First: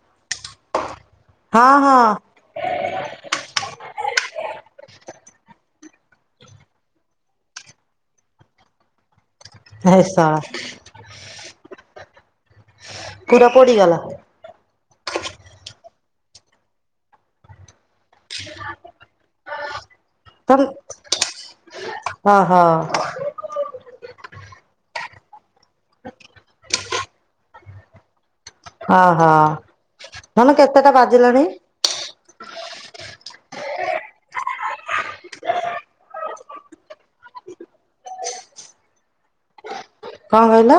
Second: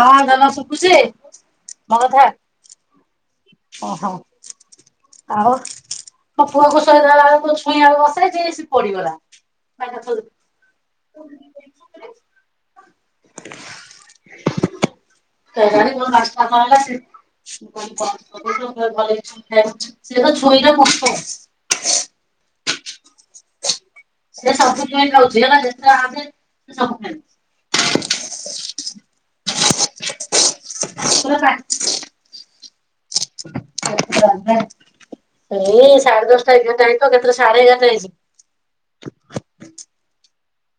ହଁ ଧନ ଶୁଭୁଚି? ହଁ ହଁ। ଓ ହଁ। ଆଉ, ମୋ ପୁଅକୁ ସୋଇଦେଲା ବେଳକୁ ଛୁଇଁ ଆଳୁ ବସେଇଚି ସିଏ ପୋଡିଗଲା। ଏ ଶଳା। [unintelligible] ପୁରା ପୋଡ଼ିଗଲା? [unintelligible] [unintelligible] ହଁ ହଁ। ସେ ସବୁଦିନ୍ ନଉଚି ହେଲା। ଯେତେବେଳେ ଆମେ ସେ ସବୁ ଖାଇବ। ଅ ହ। ଧନ କେତେଟା ବାଜିଲାଣି? କେତେଟା ବାଜିଲାଣି? ଏଇ ସାଢେ ଦଶଟା ଏଗାର ଟା ହେଇଥିବ କେତେଟା ସାଢେ ଏଗାରଟା ହେଇଚି। କଣ କହିଲ?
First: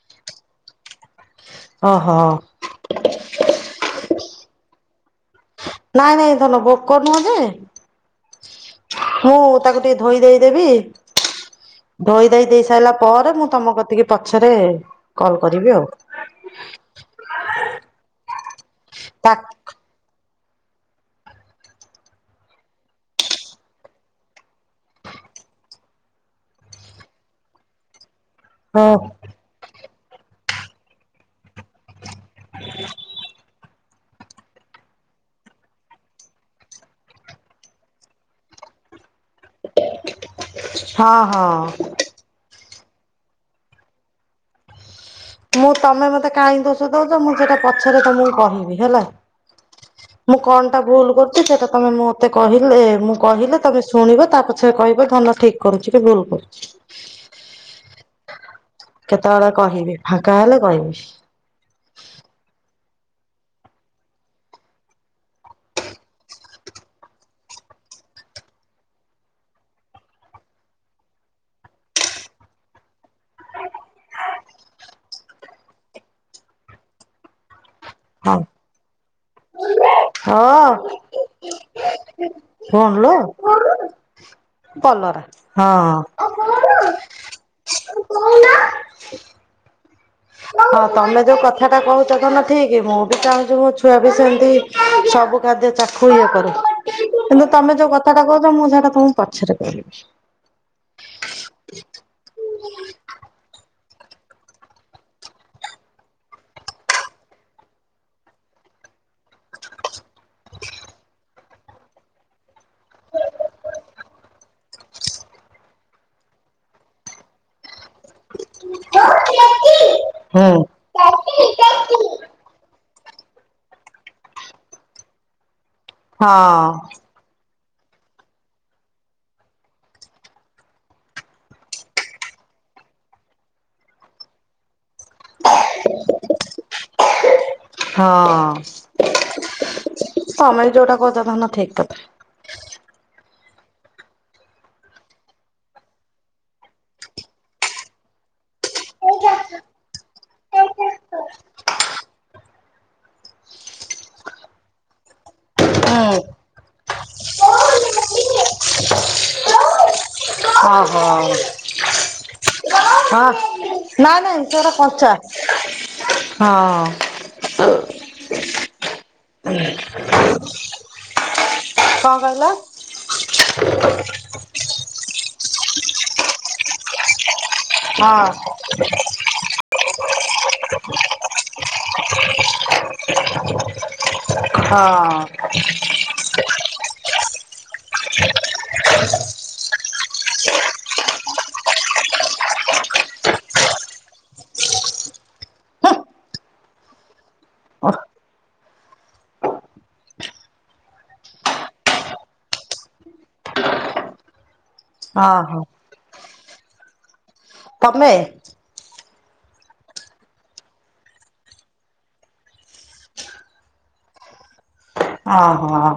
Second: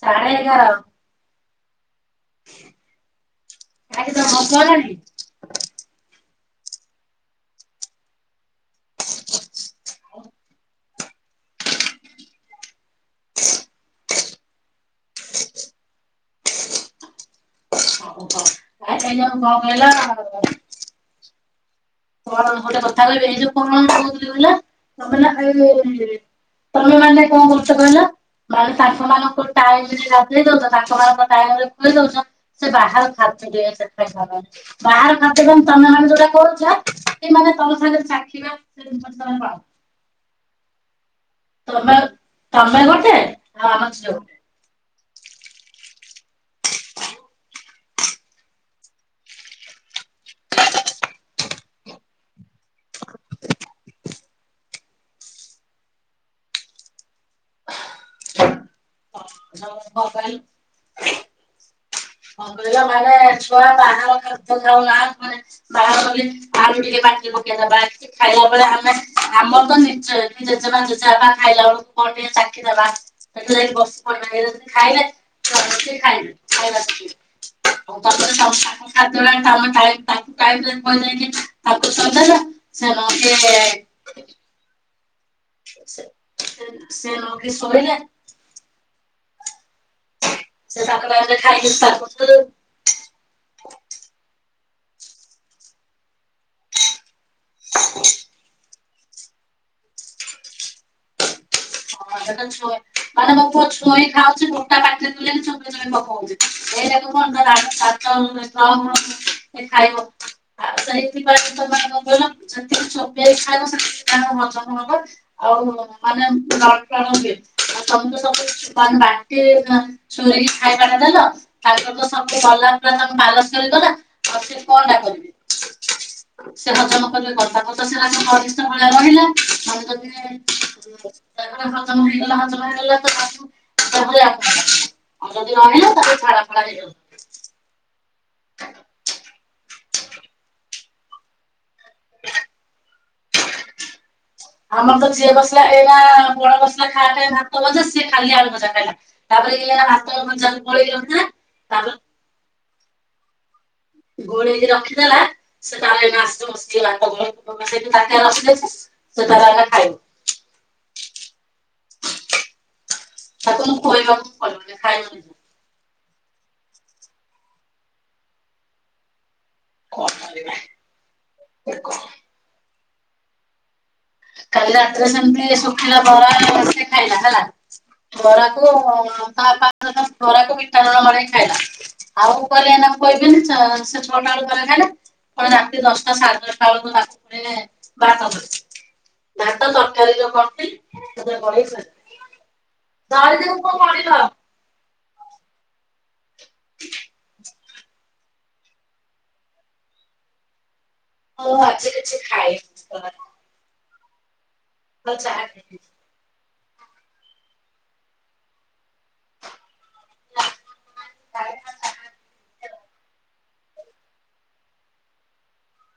ସାଢେ ଏଗାର। ଓ ହଁ। [unintelligible] ନାଇଁ ନାଇଁ ଧନ ବୁକ୍ କରିନୁହଁନ୍ତି। ମୁଁ ତାକୁ ଟିକେ ଧୋଇ ଧେଇ ଦେବି ଧୋଇ ଦେଇ ଦେଇ ସାରିଲା ପରେ ମୁଁ ତମ କତିକି ପଛରେ କଲ କରିବି ଆଉ। ଓହୋ, ଖାଇ ସାରିଲେ ତା କଲ କରିବ ଆଉ। କଣ ଗୋଟେ କଥା କହିବି ଏଇ ଯୋଉ କଣ କହୁଥିଲି କହିଲ ଏ [unintelligible] ତମେ ମାନେ କଣ କରୁଚ କହିଲ? ମାନେ ହଁ ତାଙ୍କ ମାନଙ୍କ ଟାଇମରେ ଗାଧେଇ ଦୋଉଛ ତାଙ୍କ ମାନଙ୍କ ଟାଇମରେ ଖୋଇ ଦୋଉଛ। ସେ ବାହାର ଖାଉଛି ଟିକେ ସେଥିପାଇଁ ବାହାର ଖାଦ୍ୟ ତମେ ମାନେ ଯୋଉଟା କହୁଛ ଟିକେ ମାନେ ତମ ସାଙ୍ଗରେ ଚାଖିବା ସେ ହଁ, ହଁ। ତମେ ତମେ ଗୋଟେ ଆଉ ଆମ ଝିଅ ଗୋଟେ। ମୁଁ ତମେ ମତେ କାଇଁ ଦୋଷ ଦୋଉଛ ମୁଁ ସେଇଟା ପଛରେ ତମକୁ କହିବି ହେଲା। [unintelligible] ମୁଁ କଣ ଟା ଭୁଲ କରୁ ସେଇଟା ତମେ ମତେ କହିଲେ ମୁଁ କହିଲେ ତମେ ଶୁଣିବ ତାପଛରେ କହିବ ଧନ ଠିକ କରୁଛି କି ଭୁଲ କରୁଛି। [inaudible] କେତେବେଳେ କହିବି ଫାଙ୍କା ଗୋଟେ। ହେଲେ କହିବି। କଣ କହିଲ ମାନେ ଛୁଆ ବାହାର ଖାଦ୍ୟ ଖାଉନାହାନ୍ତି ମାନେ ବାହାରକୁ ଗଲେ ଯାହାବି ଟିକେ ପାଟିରେ ପକେଇଦବା ଖାଇଲା ବେଳେ ଆମେ ଆମର ତ ନିଜ ଜେଜେମା, ଜେଜେବାପା ଖାଇଲା ବେଳକୁ କଣ ଟିକେ ଚାଖିଦବା। ସେଠି ଯାଇକି ବସିପଡ଼ିବେ ଖାଇବେ ଯଦି ଖାଇବେ। ଶିଖିବେ। ଆଉ ତାପରେ ହଁ, ତାଙ୍କୁ ଖାଦ୍ୟ ଆମେ ତାଙ୍କୁ ହଁ। ଟାଇମରେ କହିଦେଇକି ତାକୁ ହଁ, ଶୋଇଦେଲେ ସେ ହଲୋ ନହେଲେ କଲରା। ସେ ହଁ। -ସେ - ନକି ଶୋଇଲା? ହଁ ସେ ତାଙ୍କ ତମେ ଯୋଉ ଟାଇମରେ କଥା ଖାଇକି ଟା କହୁଛ ତାକୁ ଧନ ଠିକ୍? ଇଏ ମୁଁ ବି ଚାହୁଁଛି ମୋ ଛୁଆ ବି ସେମିତି ସବୁ ଖାଦ୍ୟ ଚାଖୁ ଇଏ କରୁ। କିନ୍ତୁ ତମେ ଯୋଉ କଥାଟା କହୁଛ ମୁଁ ସେଟା ତମକୁ ପଛରେ କହିବି। ହଁ, ସେଇଟା ଛୁଆ ମାନେ ପୁଅ ଛୁଇଁ ଖାଉଛି ଗୋଟା ପାଟିରେ ପୁରେଇକି ଯୋବେଇ [unintelligible] ସେ ଖାଇବ। ଆଉ ସେଇଥିପାଇଁ ଏ ମାନଙ୍କ ଉପରେ ଯେତିକି ଚୋବେଇ କି ଖାଇବ ସେତିକି ତାର ହଜମ ଆଉ ମାନେ ଣ [unintelligible] ସବୁ ତ ସବୁ ବାଟି ସୋରିକ ଖାଇବାଟା ଦେଲ ତାଙ୍କର ହୁଁ ତ ସ ଗଲା ପୁରା ତାଙ୍କ ବାଲାନସ ସରିଗଲା ଆଉ ସେ କଣ ହଁ। ଟା କରିବେ ସେ ହଜ କଥା ବାର୍ତ୍ତା ଘନିଷ୍ଠ ଭଳି ରହିଲା ମନେ ହ ହଲା [unintelligible] ଆଉ ଯଦି ରହିଲା ତାକୁ ଝାଡ଼ା ଫାଡ଼ା ହେଇଯାଉଛି। ହଁ ତମେ ଯୋଉଟା କହୁଚ ଧନ ଠିକ। ଆମର ତ ଯିଏ ବସିଲା ଏଇ ବଡ଼ ମସଲା ଖାଇ ଭାତ ଭଜା ସିଏ ଖାଲି ଆଳୁ ଭଜା ଖାଇଲା। ହୁଁ। ତାପରେ ଇଏ ଭାତ ଭଜା ଓହୋ ପଳେଇ ଅନ ଗୋଳେଇକି ରଖିଦେଲା। ସେ ତାର ଏଇନା ଆସି ବସି ଗଲାଣି, ତାର ଖାଇବା ରଖିଦେଇଚି ସେ ତାର ଏଇନା ଖାଇବ। ଓହୋ, ହ ତାକୁ ମୁଁ ଖୋଇବାକୁ ନାଇଁ, ପଡିବନି ଖାଇବ ନିଜେ ନାଇଁ, ସେଇଟା କଞ୍ଚା। ହଁ। ଉଁ। କଣ [unintelligible] ଦେଖ। କଣ କହିଲ? କଲି ରାତିରେ ସେମିତି ଶୁଖିଲା ବରା ଆଣି ମିଶିକି ଖାଇଲା ହେଲା। ହଁ ବରା କୁ ଆଉ କଣ? ତା ପାଖକୁ ବରାକୁ ବିଟ ଲୁଣ ମଡ଼େଇ ଖାଇଲା। ଆମୁକୁ କହିଲା ଏଇନା ଖୁଆଇଦିଏଁ। ଛଅଟା ବେଳକୁ ବରା ଖାଇଲା ହଁ ତାପରେ ରାତି ଦଶଟା ସାଢ଼େ ଦଶଟା ବେଳକୁ ତାପରେ ଭାତ [unintelligible] ଭାତ ତରକାରୀ ଯୋଉ କରିଚି? [unintelligible] [unintelligible] ମୁଁ ଆଜିି କିଛି ଖାଇନି [unintelligible] ହଉ ଓହୋ ଛାଡେ ତମେ? ଅ ହଁ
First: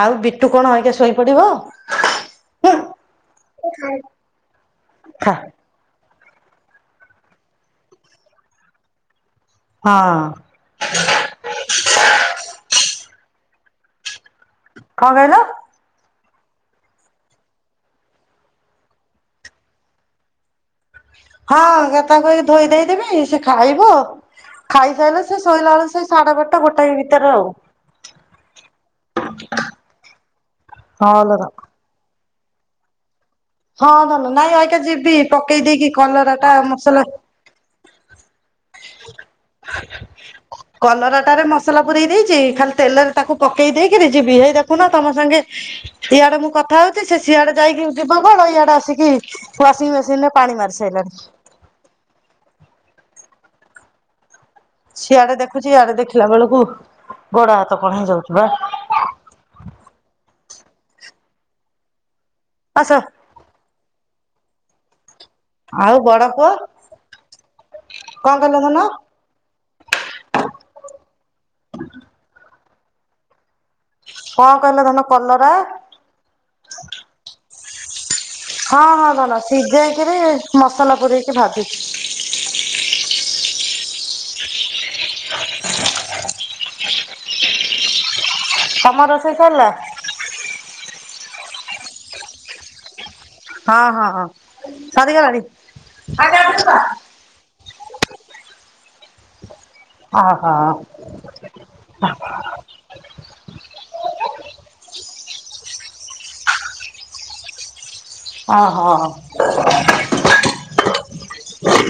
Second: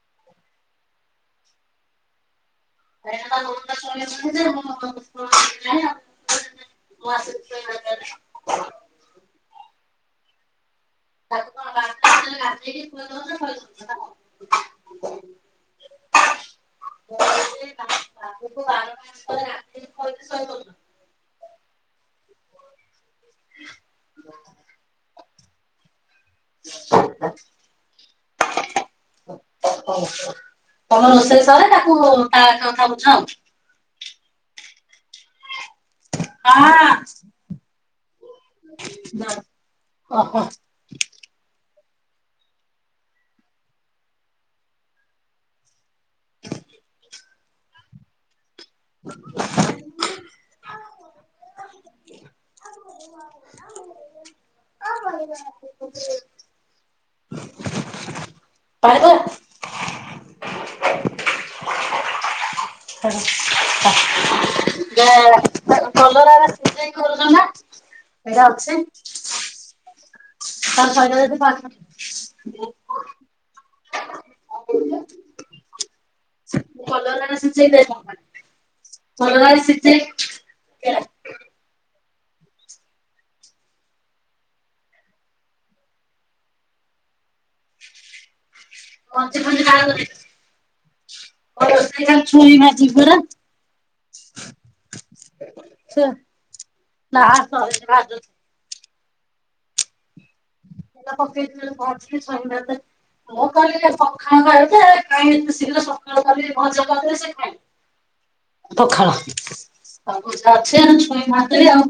ଆଉ ବିଟୁ କଣ ଅଇକା ଶୋଇପଡିବ? [unintelligible] ଥା। ମୁଁ ଆସେ [unintelligible] ହଁ। ତାକୁ କଣ [unintelligible] କଣ କହିଲ? [unintelligible] ଶହେ [unintelligible] ହଁ ଗଥା ଧୋଇକି ଥୋଇ ଦେଇକି ଯିବି? ସେ ଖାଇବ। ଖାଇସାରିଲେ ସେ ଶୋଇଲା ବେଳକୁ ସେଇ ସାଢେ ଗୋଟେ ଗୋଟାକ ଭିତରେ ଆଉ। ତମର ହଲୋର ରୋଷେଇ ସଇଲେ ତାକୁ ତା କଥା ବୁଝା ହଉଚି। ହଁ ଧନୁ ନାଇଁ ରହିଥା ଯିବି ପକେଇ ଦେଇକି କଲରା ଟା ମସଲା ଓହୋ କଲରାଟାରେ ମସଲା ପୁରେଇ ଦେଇଛି ଖାଲି ତେଲରେ ତାକୁ ପକେଇ ଦେଇକିରି ଯିବି ହେଇ ଦେଖୁନା ତମ ସାଙ୍ଗେ ଇଆଡେ ମୁଁ କଥା ହଉଚି ସେ ସିଆଡେ ଯାଇକି ଯୋଉ ବଗବଗୁଲିଆ ଟା ଆସିକି ୱାସିଂ ମେସିନ୍ ରେ ପାଣି ମାରି ସାଇଲାଣି। [inaudible] ସିଆଡେ ଦେଖୁଚି ଇଆଡେ ଦେଖିଲା ବେଳକୁ ଗୋଡ ହାତ କଣ ହେଇଁ ଯାଉଚି ବା। ପାଇଲ? ଆସ ଛାଡ ଆ ଯା ଆ ଆ ଆଉ ବଡ କଲରାରା ପୁଅ ସିଝେଇ କରିଦଉନ? କଣ ସିଝା କହିଲ ଅଛି। ଧନ? [unintelligible] କଣ କହିଲ ଧନ କଲରା? [unintelligible] କଲରା ଭିଜେଇ ଦେଇ [unintelligible] ହଁ ହଁ ଭଲ ସିଝେଇକିରି ମସଲା ସିଝେଇ ପୁରେଇକି ଭାଜୁଛି। [inaudible] ତମ ରୋଷେଇ ସରିଲା? ହଁ ରୋଷେଇ ଛୁଇଁ ଭାଜିବି ପରା। ହଁ ହଁ ହଁ ସରି ଗଲାଣି ଆଜି ଆମେ ଆଉ ଥରେ କରିଦବା? ନାହା ସହେଡିନି ଭାଯୁଚି ଅହୋ। ପାିଲିଲା ପକେଇଚି ବୋଲି କ ଛାଡି ନେବେ। ମୁଁ କହିଲି ସଖାଳୁ ଖାଇବୁ ଯେ କାଇଁ ଏତେ ଶୀଘ୍ର ସକାଳୁ କରି ଭଯା କରିଲେ ସେ ଖାଇିବେ। ଓହୋ ପଖାଳ ଭଜା ଅଛି ଗଛୁଇଁ ଭାଜିଦେବି ଆଉ।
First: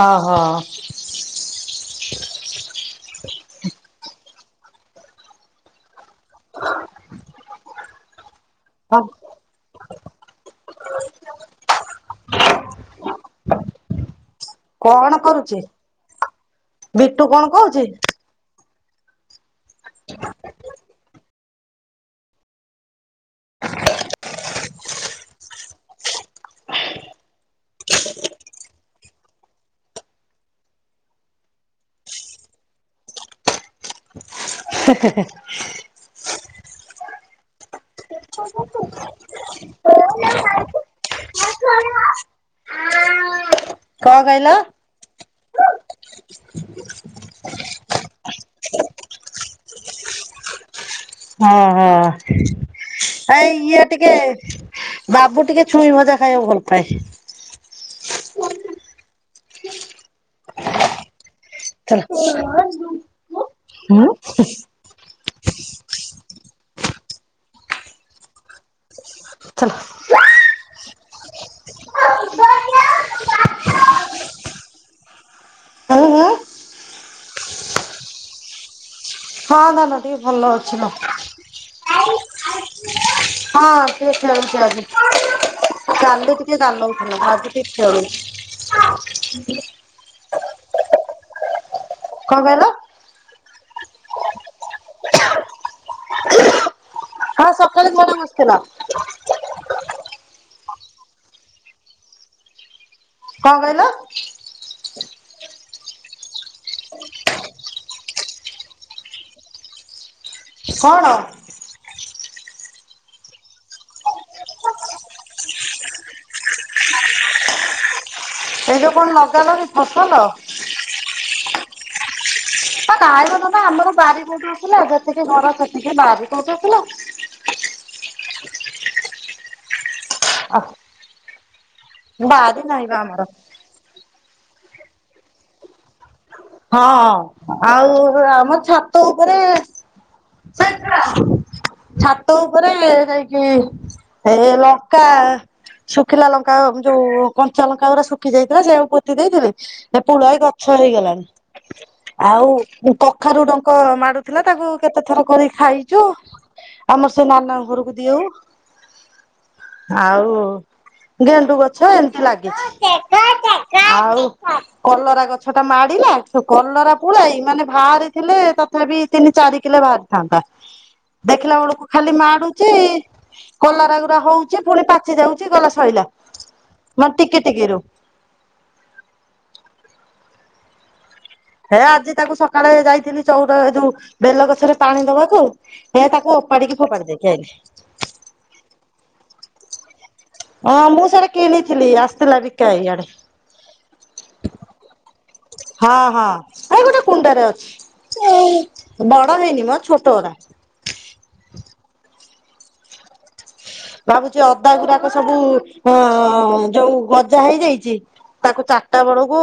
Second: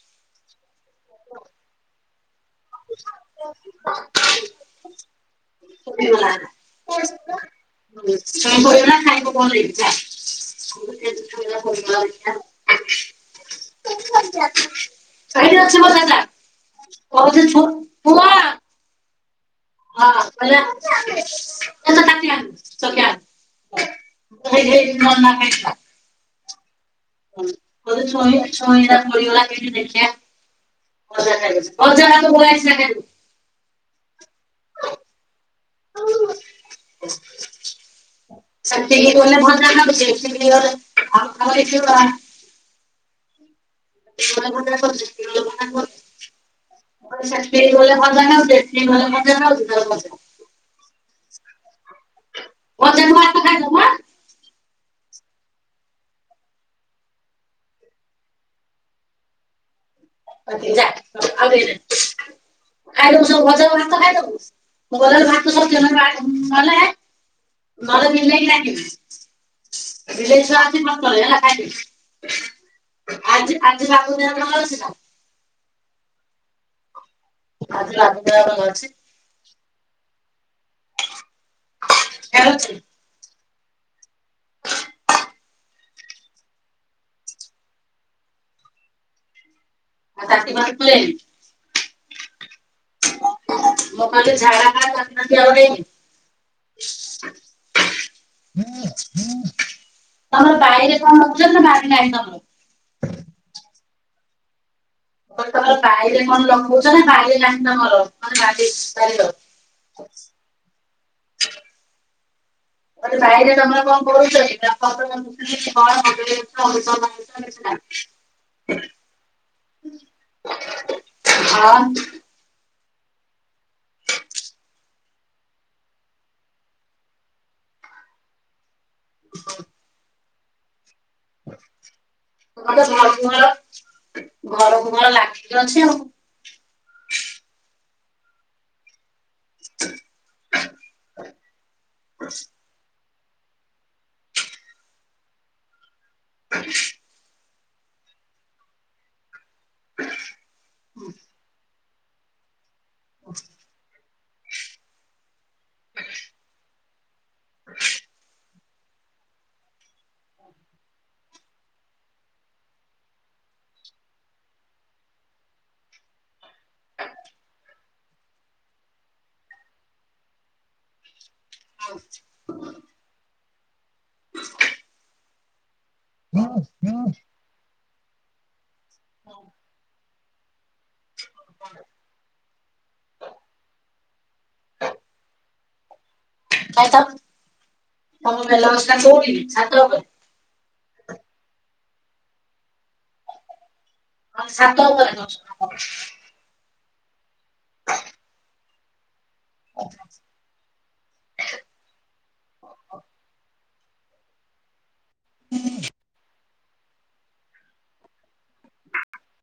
ଓ ହୋ। [unintelligible] ସେ ମିଳି ଗଲା କୁଆଡେ ଯିବ ଛୁଇଁ ବଏଇ। ହୋଉ। ପୁଅ କଣ ନେଇଚି [unintelligible] ତୁ ମରିଯା। କଣ କରୁଛି? ସେଇଠି ଅଛି ବୋଧେ ଦାଦା ବିଟୁ କଣ କୋଉଠି ଥିବ କହୁଛି? ପୁଅ ହଁ କହିଲା ଵଇଚି ହେଇ ନନା ଖାଇ ଜିବା। ହୁଁ କୋଉଛେ ଛଇଁ ଯାଙ୍କ ପଡିଗଲା ମୁଁ କହିଲି ଦେଖିଆ। ଭଜା ଖାଇବନି ଭଜା ହାତ ଧୋଇଆଇ ସିନା ଖାଇବୁ। ହେ ହେ ହୋଉ। ସେତିକି ଗଲେ ଭଲ ଲାଗଚି ଏଠି କି ଗଲେ କଣ ଦିଇ କହିଲ? ଜଣ ଯାଙ୍କ ଭଜା କଲେ ଦି ଜଣ ଭଜା କଲେ। ମୁଁ କହିଲି ସେଠୀ ଗଲେ ମଜା ନାଗୁଚି ଏଠି କି ଗଲେ ମଜା ନାଗୁଚି ଯୋଉ ଆକୁ ସେଇଆ। ଓଁହୋ ଆଇଏ ଟିକେ ବାବୁ ଟିକେ ଛୁଇଁ ଭଜା ଖାଇବାକୁ ଭଲ ପାଏ। ଓକେ ଯାଆ ଆଉ ଟିକେ ଦେ ଚାଲ ଖାଇଦୋବୁ ସବୁ ଭଜା କୁ ଭାତ ହୁଁ ଖାଇଦୋବୁ। ମୁଁ ଗଲା ବେଳକୁ ଭାତ ସବୁ କେନା ମାଡ ଗଲେ ଗଲେ ମଲି ଦେଇକି ଡ଼ାକିବି। ଚାଲ। ବିଲେଇ ଛୁଆ ଆସି ମ ପଳେ ହେଲା ଖାଇଦେ। ଆଜି ଆଜି ହୁଁ ବାବୁ ଦେହ ଭଲ ଅଛି ନା? ହୁଁ ଆଜି ବାବୁ ଦେହ ଭଲ ଅଛି। ହଁ ଧନ ଟିକେ ଭଲ ଅଛି ହଁ। ଖେଳୁଛି। ହଁ ସିକଏ ଖେଳୁଚି ଆଜି କାଲି ଟିକେ ଗାଲୋଉଥିଲା ଆଜି ଟିକଏ ଖେଳୁଛି। [unintelligible] ଆଉ ରାତି ବାରୁ ଟାରେ କଣ କହିଲ? ମୁଁ କହିଲି ଝାଡା ଫଡ଼ା କରିନାହାନ୍ତି ଆଉରି। ହଁ ସକାଳେ ମୋ ମାମୁଁ ଆସିଥିଲା। ତମର ବାଇରେ କଣ କରିଚ ନା ବାରି ନାହିଁ ତମର? କଣ କହିଲ? ମୁଁ କହିଲି ତମର ବାଇରେ କଣ ଲଗୋଉଚ ନା ବାରି ନାହିଁ ତମର ହଁ ଲାଗିଚି ବାଇଗଣ। ହ କଣ? ସାଇରେ ତମର କଣ କରୁଚନ୍ତି ବାପା [unintelligible] କଣ [unintelligible] କିଛି ନାହିଁ ଏବେ କଣ ଲଗାଲଣି ଫସଲ? ହଁ ନା କାହିଁ କ ନା ନା ଆମର ବାରି କୋଉଠିଥିଲା ଯେତିକି ଘର ସେତିକି ବାରି କୋଉଠିଥିଲା ହ ଅ ତେ ବା ଘର ଆମର ମୁହଳ ଘର ମହଳ ଲାଗି ଅଛି ଆଉ ହଁ ଆଉ ଆମ ଛାତ ଉପରେ ସେ [inaudible] ଛାତ ଉପରେ ହେଇକି ଏ ଲଙ୍କା ଶୁଖିଲା ଲଙ୍କା ଯୋଉ କଞ୍ଚା ଲଙ୍କା ଗୁରା ଶୁଖି ଯାଇଥିଲା ସେୟାକୁ ପୋତି ଦେଇଥିଲି ସେପୁଳାଏ ଗଛ ହେଇଗଲାଣି ଆଉ କଖାରୁ ଡଙ୍କ ମାଡୁ ଥିଲା ତାକୁ କେତେ ଥର କରିକି ଖାଇଛୁ ଆମର ସେ ନାନା ଘରକୁ ଦିଅଉ [inaudible] ଆଉ ଗେଣ୍ଡୁ ଗଛ ଏମିତି ଲାଗିଛି ଆଉ କଲରା ଗଛ ଟା ମାଡିଲା ଯୋଉ କଲରା ପୋଳାଇ ମାନେ ବାହାରିଥିଲେ ତଥାପି ତିନି ଚାରି କିଲୋ ବାହାରିଥାନ୍ତା। ଦେଖିଲା ବେଳକୁ ଖାଲି ମାଡୁଛି କଲାରାଗୁରା ହଉଛି ପୁଣି ପାଚି ଯାଉଛି ଗଲା ଶଇଲା ମାନେ ଟିକେ ଟିକେ ରୁ ହେ ଆଜି ତାକୁ ସକାଳେ ଯାଇଥିଲି ଚଉର ଏ ଯୋଉ ବେଲଗଛରେ ପାଣି ଦବାକୁୁ ହେ ତାକୁ ଓପାଡିକି ଭାଇ ଫୋପାଡି ତମ ଦେଇକି ଆଇଲି ତମ ବେଲବସ୍ ଟା କୋଉଠି ଛାତ ଉପରେ? ହଁ ମୁଁ ସେଆଟା କିଣିଥିଲି ଆସିଥିଲା ବିକା ଇଆଡେ ହଁ ସାତ ଉପରେ କ ଆରେ ଗୋଟେ କୁଣ୍ଡରେ ଅଛି ବଡ ହେଇନି ମୋ ଛୋଟ ଗୁରା ଓ ହୋ ଭାବୁଛି ଅଦା ଗୁଡାକ ସବୁ ଅ ଯୋଉ ଗଜା ହେଇଯାଇଛି ତାକୁ ଚାରିଟା ବେଳକୁ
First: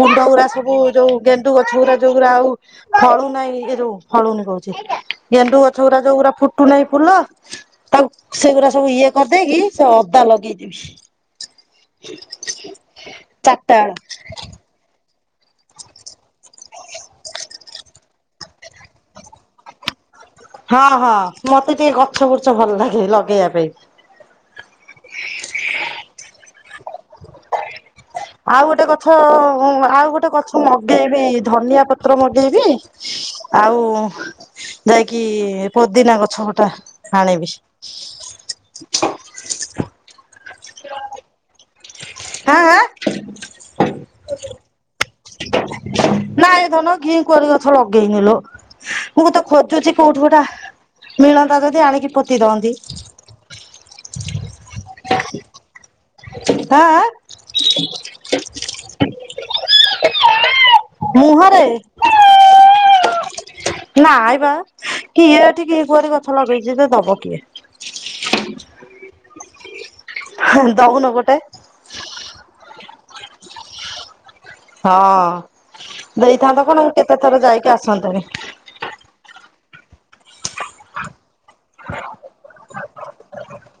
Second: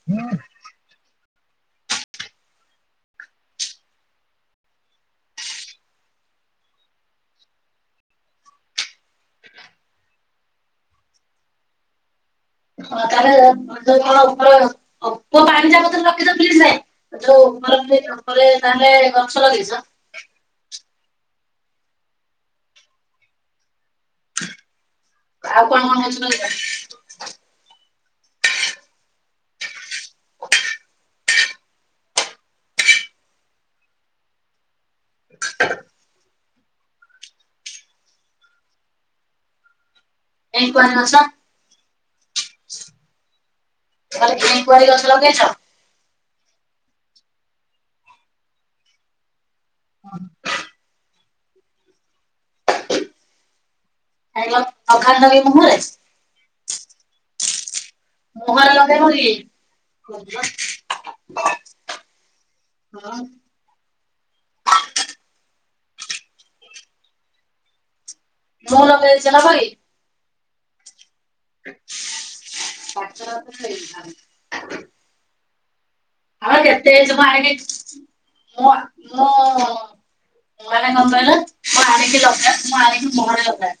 କୁଣ୍ଡ ଗୁୁରା ସବୁ ଯୋଉ ଗେଣ୍ଡୁ ଗଛ ଗୁରା ଯୋଉଗୁୁରା ଆଉ ଫଳୁ ନାହିଁ ଏ ଯୋଉ ଫଳୁନି କହୁଛି ଗେଣ୍ଡୁ ଗଛ ଗୁଡା ଯୋଉଗୁରା ଫୁଟୁନାହିଁ ଫୁଲ ତାକୁ ସେଗୁରା ସବୁ ଇଏ କରିଦେଇକି ସେ ଅଦା ଲଗେଇଦବି ହଁ ତାହେଲେ ଚାରିଟା [unintelligible] ବେଳେ ପୋ ପାଣି ଟା ବରେ ରଖିଦ ଫ୍ଲିଜ ନାଇଁ ଯୋଉର ତାହେଲେ ଗଛ ଲଗେଇଛ [unintelligible] ହଁ ହଁ ମତେ ଟିକେ ଗଛ ବୁର୍ଛ ଭଲ ଲାଗେ ଲଗେଇବା ପାଇଁ ଆଉ କଣ କଣ କଉଛି କହ ଆଉ ଗୋଟେ ଗଛ ଉ ଆଉ ଗୋଟେ ଗଛ ମୁ ମଗେଇବି ଧନିଆ ପ ତ୍ର ମଗେଇବି ଆଉ ଯାଇକି ପୋଦିନା ଗଛ ଗଟା ଆଣିବି ଏଇ କାର ଅଛ ହଁ ହ ତାହେଲେ ଘି କୁଆର ଗଛ ଲଗେଇଛ ନାଇଁ ଧନ ଘି କୁଆର ଗଛ ଲଗେଇନିଲୁ ମୁଁ କୁତ ଖୋଜୁଛି କୋଉଠି କୋଉଟା ମିଳନ୍ତା ଯଦି ଆଣିକି ପୋତି ଦଅନ୍ତି। ଆ ମ [unintelligible] ଅଘା ନବୀ ମୋହରେ ହଁ ଆ ମୁହରେ ଲଗେଇ ବୋଲି ମୁହଁରେ ହଁ ବା ନା ଆବା କିଏ ଏଠିକି କିଏ କୁଆରି ଗଛ ଲଗେଇଛି ତ ଦବ କିଏ ମୁଁ [unintelligible] ଦଉନୁ ଗୋଟେ। [inaudible] ହଁ ଆଉ ଦେଇଥାନ୍ତ କଣ ମୁଁ ଏଜ୍ କେତେ ଥର ଯାଇକି ଆଣିକି ଆସନ୍ତୁଣି। ମୁଁ ମୁଁ ମାନେ କଂ କହିଲ। ମୁଁ ଆଣିକି ଲଗା ମୁଁ ଆଣିକି ମୁଁହରେ ଲଗା।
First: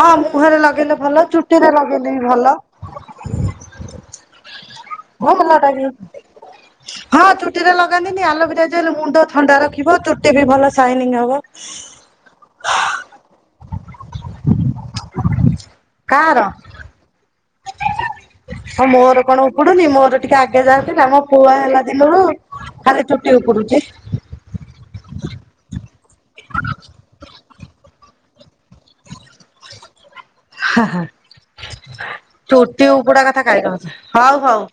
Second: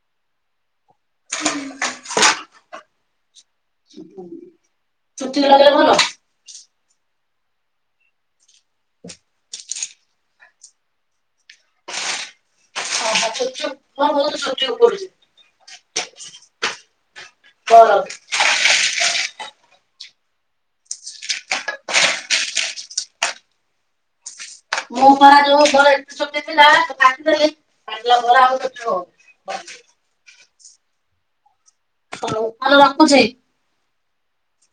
ହଁ ମୁଁହରେ ଲଗେଇଲେ ଭଲ ଚୁଟିରେ ଲଗେଇଲେ ବି ଭଲ। [inaudible] [inaudible] ହଁ ଚୁଟିକି ଲଗେଇଲେ ଭଲ ଚୁଟିରେ ଲଗାନ୍ତିନି ଆଲୋଭେରା ଜେଲେ ମୁଣ୍ଡ ଥଣ୍ତା ର ରଖିବ ତୁଟି ବି ଭଲ ସାଇନିଙ୍ଗ ହବ। [unintelligible] ବହୁତ ଚୁଟି ଉପୁଡ଼ୁଚି। କାହାର? ଆଉ ମୋର କଣ ଉପୁଡୁନି ମୋର ଟିକେ ଆଗେ ଯାହା ଥିଲା ମୋ ପୁଆ ହେଲା ଦିନରୁ ଖଲି ଚୁଟି ଉପୂଡୁଛି। ମୁଁ ପରା ଯୋଉ [unintelligible] [unintelligible] ଆଉ ଚୁଟି ହଉନି। ହ ହ ହଉ ତାହେଲେ ଚୁଟି ଉପଡା ରଖୁଛି। କଥା ଖାଇକ ହଉ ହଉ।